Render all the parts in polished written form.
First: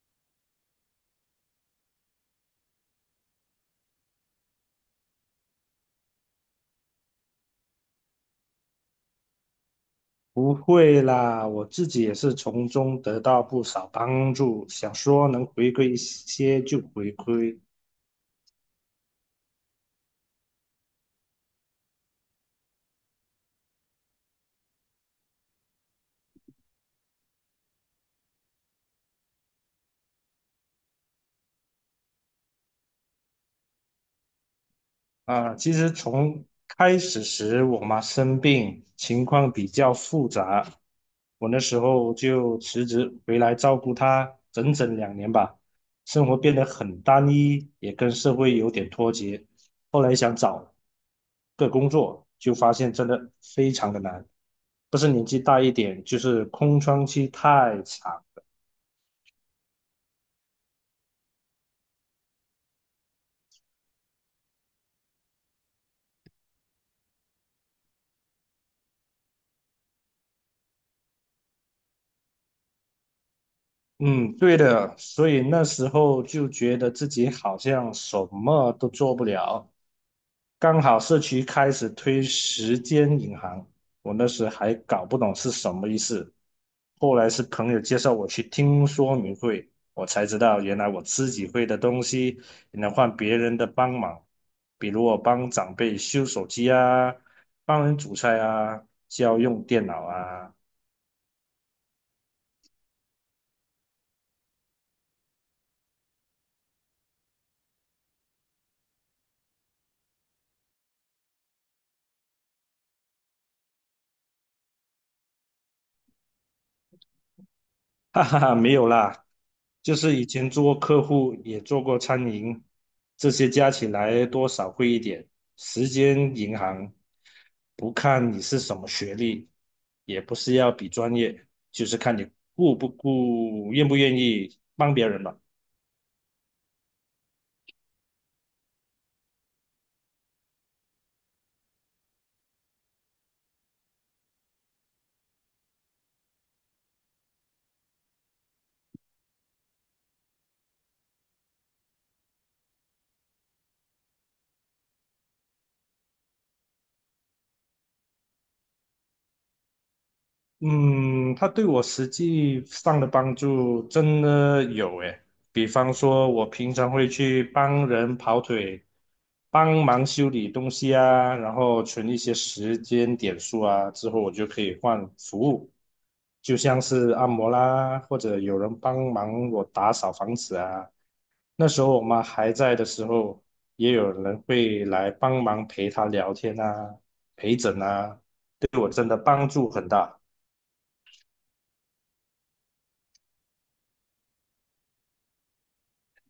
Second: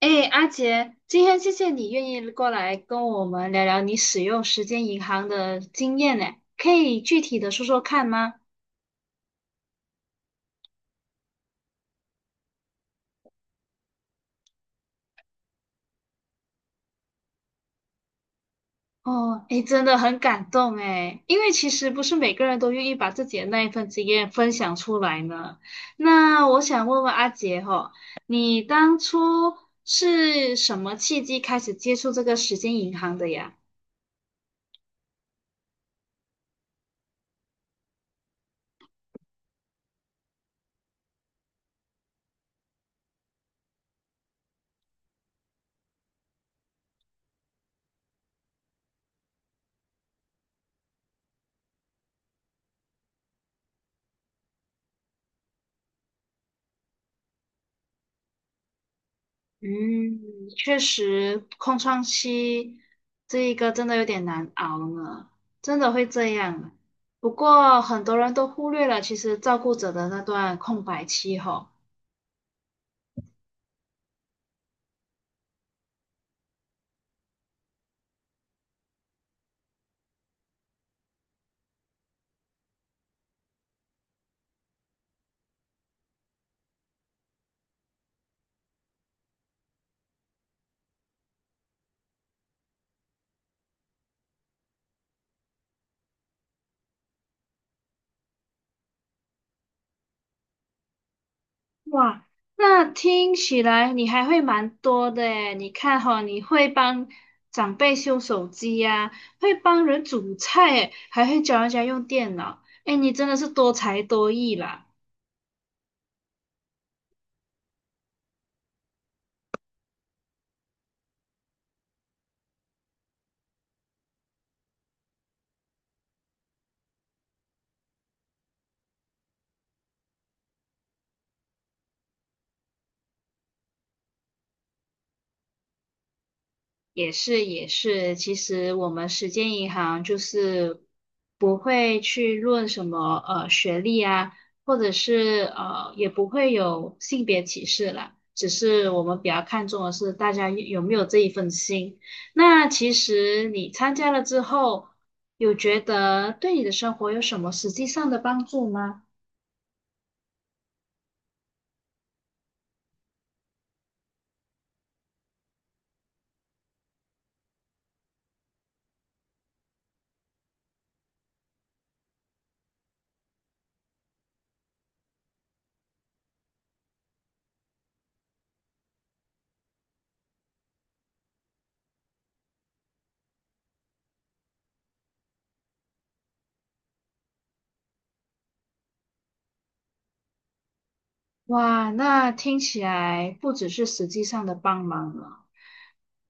哎，阿杰，今天谢谢你愿意过来跟我们聊聊你使用时间银行的经验呢，可以具体的说说看吗？不会啦，我自己也是从中得到不少帮助，想说能回馈一些就回馈，哦，哎，真的很感动哎，因为其实不是每个人都愿意把自己的那一份经验分享出来呢。那我想问问阿杰哈，你当初是什么契机开始接触这个时间银行的呀？啊，其实从开始时我妈生病，情况比较复杂，我那时候就辞职回来照顾她整整2年吧，生活变得很单一，也跟社会有点脱节。后来想找个工作，就发现真的非常的难，不是年纪大一点，就是空窗期太长，嗯，确实，空窗期这一个真的有点难熬呢，真的会这样啊。不过很多人都忽略了，其实照顾者的那段空白期吼。嗯，对的，所以那时候就觉得自己好像什么都做不了。刚好社区开始推时间银行，我那时还搞不懂是什么意思。后来是朋友介绍我去听说明会，我才知道原来我自己会的东西也能换别人的帮忙，比如我帮长辈修手机啊，帮人煮菜啊，教用电脑啊。哇，那听起来你还会蛮多的诶，你看哈，你会帮长辈修手机呀、会帮人煮菜诶，还会教人家用电脑，诶，你真的是多才多艺啦。哈哈哈，没有啦，就是以前做过客户也做过餐饮，这些加起来多少贵一点。时间银行，不看你是什么学历，也不是要比专业，就是看你顾不顾，愿不愿意帮别人吧。也是也是，其实我们时间银行就是不会去论什么学历啊，或者是也不会有性别歧视啦，只是我们比较看重的是大家有没有这一份心。那其实你参加了之后，有觉得对你的生活有什么实际上的帮助吗？嗯，它对我实际上的帮助真的有诶，比方说，我平常会去帮人跑腿，帮忙修理东西啊，然后存一些时间点数啊，之后我就可以换服务，就像是按摩啦，或者有人帮忙我打扫房子啊。那时候我妈还在的时候，也有人会来帮忙陪她聊天啊、陪诊啊，对我真的帮助很大。哇，那听起来不只是实际上的帮忙了。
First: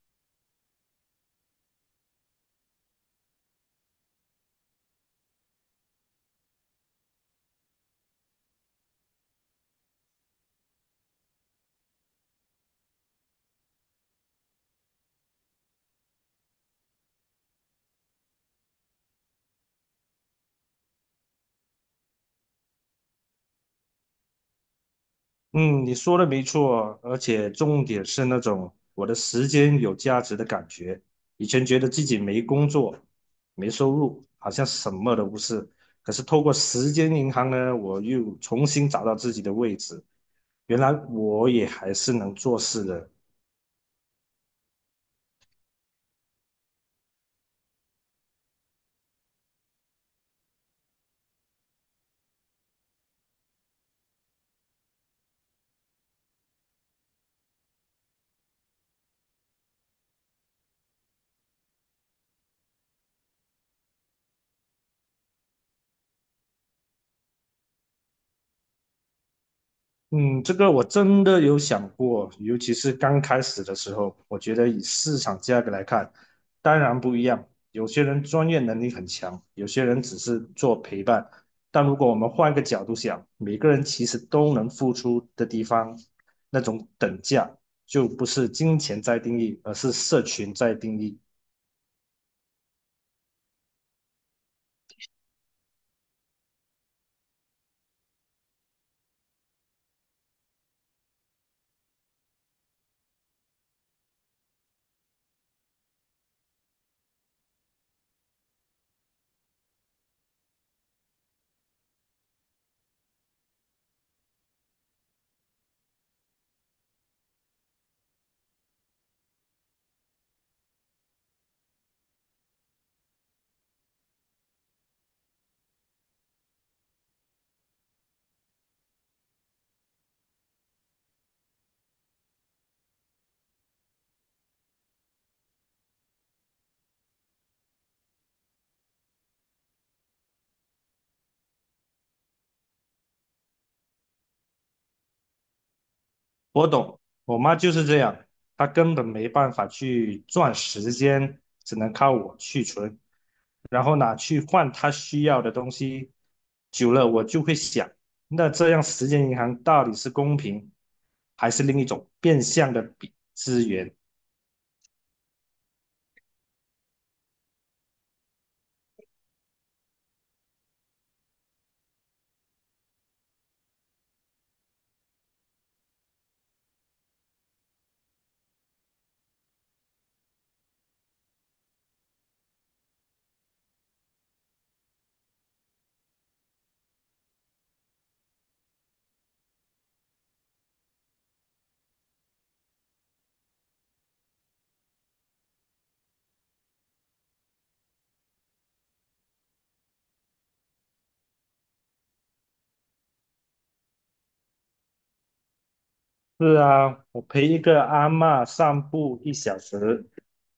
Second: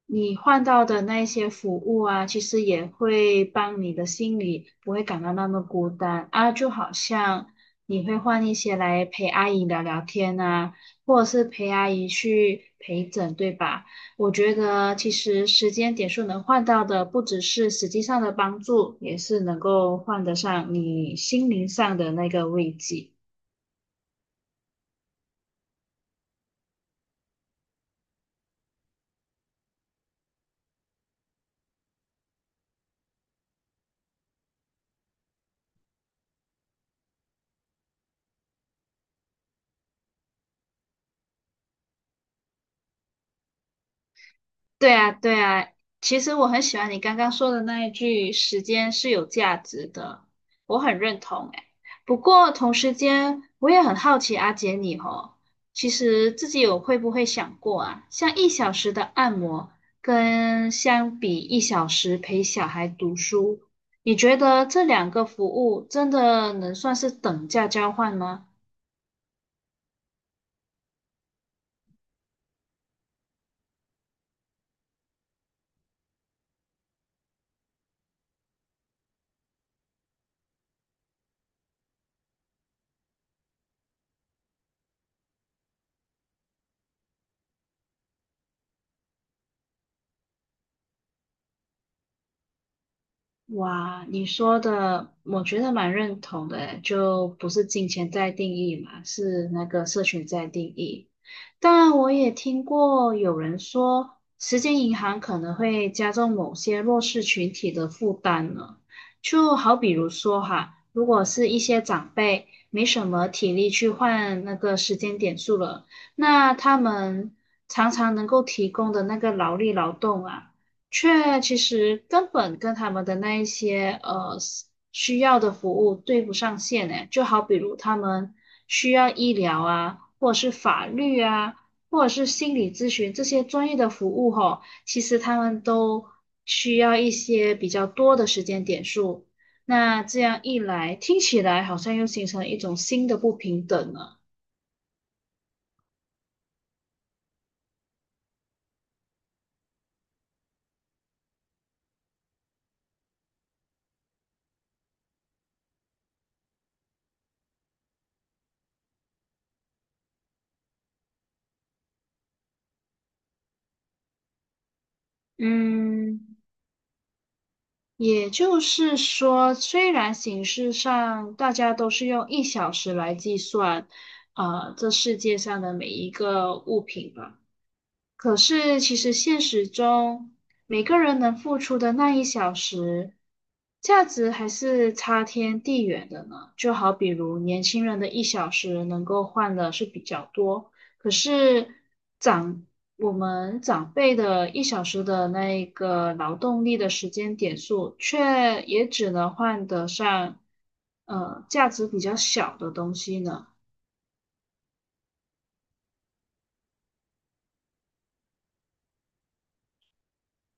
你换到的那一些服务啊，其实也会帮你的心里不会感到那么孤单啊，就好像你会换一些来陪阿姨聊聊天啊，或者是陪阿姨去陪诊，对吧？我觉得其实时间点数能换到的，不只是实际上的帮助，也是能够换得上你心灵上的那个慰藉。嗯，你说的没错，而且重点是那种我的时间有价值的感觉。以前觉得自己没工作、没收入，好像什么都不是。可是透过时间银行呢，我又重新找到自己的位置。原来我也还是能做事的，对啊，对啊，其实我很喜欢你刚刚说的那一句“时间是有价值的”，我很认同诶。不过同时间，我也很好奇阿姐你哦，其实自己有会不会想过啊，像一小时的按摩，跟相比一小时陪小孩读书，你觉得这两个服务真的能算是等价交换吗？嗯，这个我真的有想过，尤其是刚开始的时候，我觉得以市场价格来看，当然不一样。有些人专业能力很强，有些人只是做陪伴。但如果我们换个角度想，每个人其实都能付出的地方，那种等价就不是金钱在定义，而是社群在定义。哇，你说的我觉得蛮认同的诶，就不是金钱在定义嘛，是那个社群在定义。但我也听过有人说，时间银行可能会加重某些弱势群体的负担呢。就好比如说哈，如果是一些长辈没什么体力去换那个时间点数了，那他们常常能够提供的那个劳力劳动啊。却其实根本跟他们的那一些需要的服务对不上线呢。就好比如他们需要医疗啊，或者是法律啊，或者是心理咨询这些专业的服务吼，其实他们都需要一些比较多的时间点数。那这样一来，听起来好像又形成一种新的不平等了。我懂，我妈就是这样，她根本没办法去赚时间，只能靠我去存，然后拿去换她需要的东西。久了，我就会想，那这样时间银行到底是公平，还是另一种变相的比资源？嗯，也就是说，虽然形式上大家都是用一小时来计算，啊，这世界上的每一个物品吧，可是，其实现实中，每个人能付出的那1小时，价值还是差天地远的呢。就好比如年轻人的一小时能够换的是比较多，可是长我们长辈的一小时的那一个劳动力的时间点数，却也只能换得上价值比较小的东西呢。是啊，我陪一个阿嬷散步一小时，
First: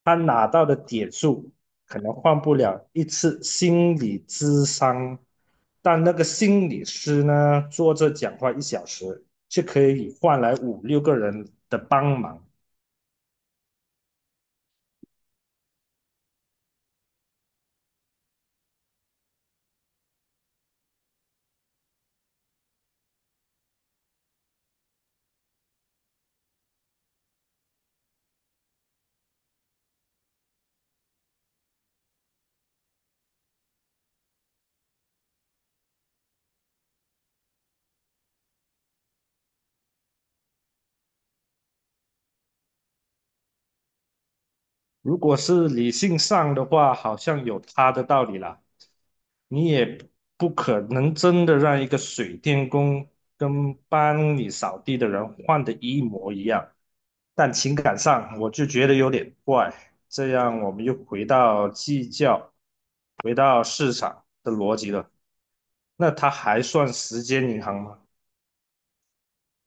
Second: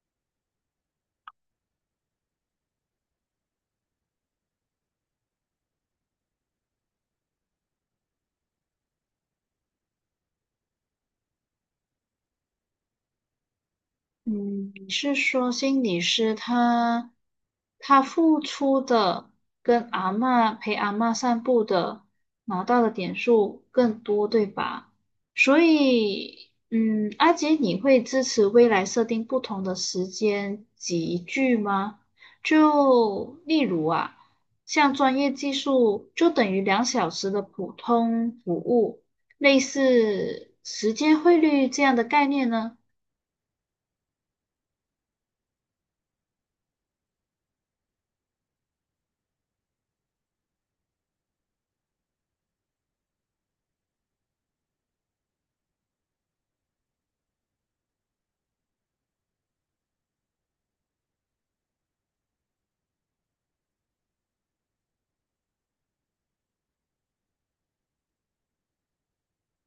她拿到的点数可能换不了一次心理咨商，但那个心理师呢，坐着讲话一小时，却可以换来五六个人的帮忙。嗯，你是说心理师他付出的跟阿嬷陪阿嬷散步的拿到的点数更多，对吧？所以，嗯，阿杰，你会支持未来设定不同的时间集聚吗？就例如啊，像专业技术就等于2小时的普通服务，类似时间汇率这样的概念呢？如果是理性上的话，好像有他的道理啦。你也不可能真的让一个水电工跟帮你扫地的人换的一模一样，但情感上我就觉得有点怪。这样我们又回到计较，回到市场的逻辑了。那它还算时间银行吗？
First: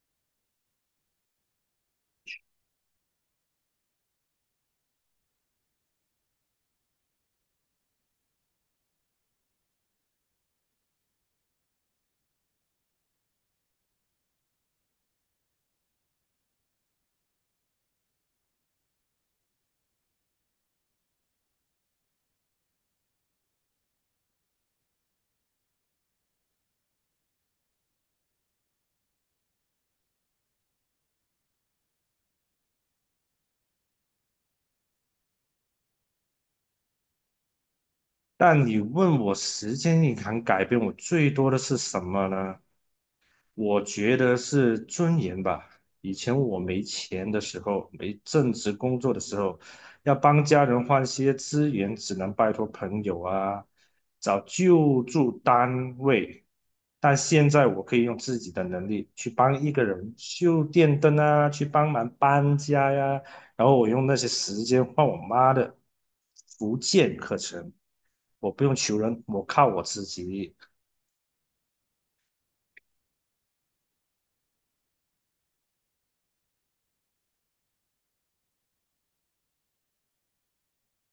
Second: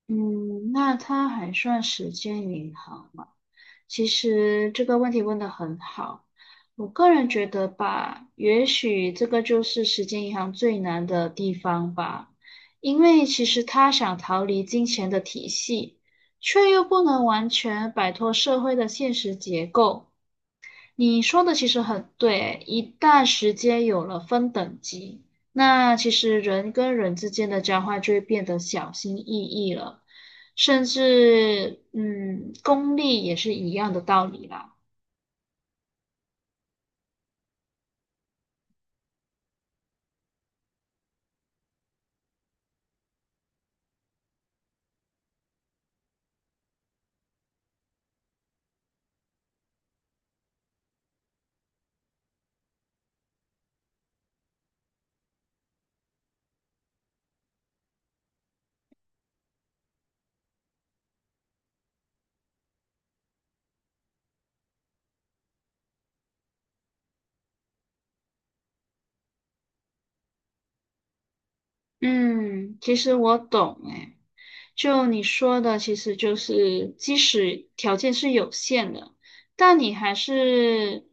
嗯，那他还算时间银行吗？其实这个问题问得很好，我个人觉得吧，也许这个就是时间银行最难的地方吧，因为其实他想逃离金钱的体系，却又不能完全摆脱社会的现实结构。你说的其实很对，一旦时间有了分等级，那其实人跟人之间的交换就会变得小心翼翼了，甚至功利也是一样的道理啦。但你问我时间银行改变我最多的是什么呢？我觉得是尊严吧。以前我没钱的时候，没正职工作的时候，要帮家人换些资源，只能拜托朋友啊，找救助单位。但现在我可以用自己的能力去帮一个人修电灯啊，去帮忙搬家呀、然后我用那些时间换我妈的福建课程，我不用求人，我靠我自己。嗯，其实我懂诶。就你说的，其实就是即使条件是有限的，但你还是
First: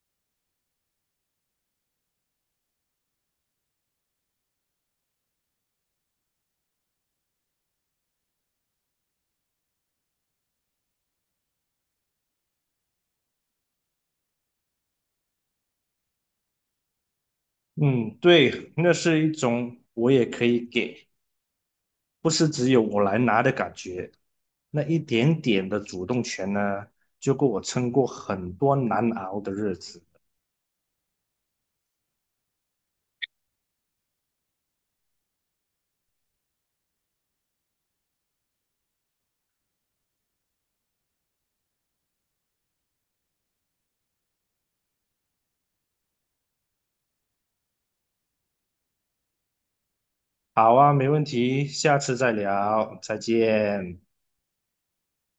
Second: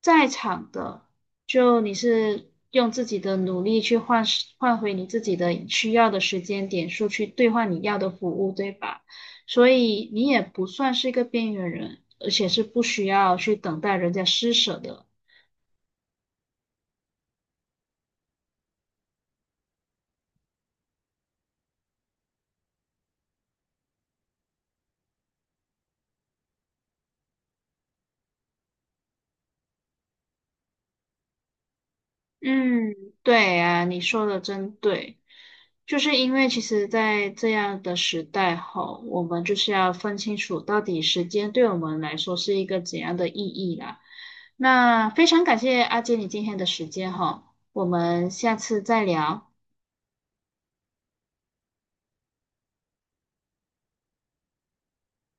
在场的，就你是用自己的努力去换回你自己的需要的时间点数，去兑换你要的服务，对吧？所以你也不算是一个边缘人，而且是不需要去等待人家施舍的。嗯，对，那是一种我也可以给，不是只有我来拿的感觉。那一点点的主动权呢，就够我撑过很多难熬的日子。嗯，对啊，你说的真对，就是因为其实，在这样的时代吼，我们就是要分清楚到底时间对我们来说是一个怎样的意义啦。那非常感谢阿杰你今天的时间哈，我们下次再聊。好啊，没问题，下次再聊，再见。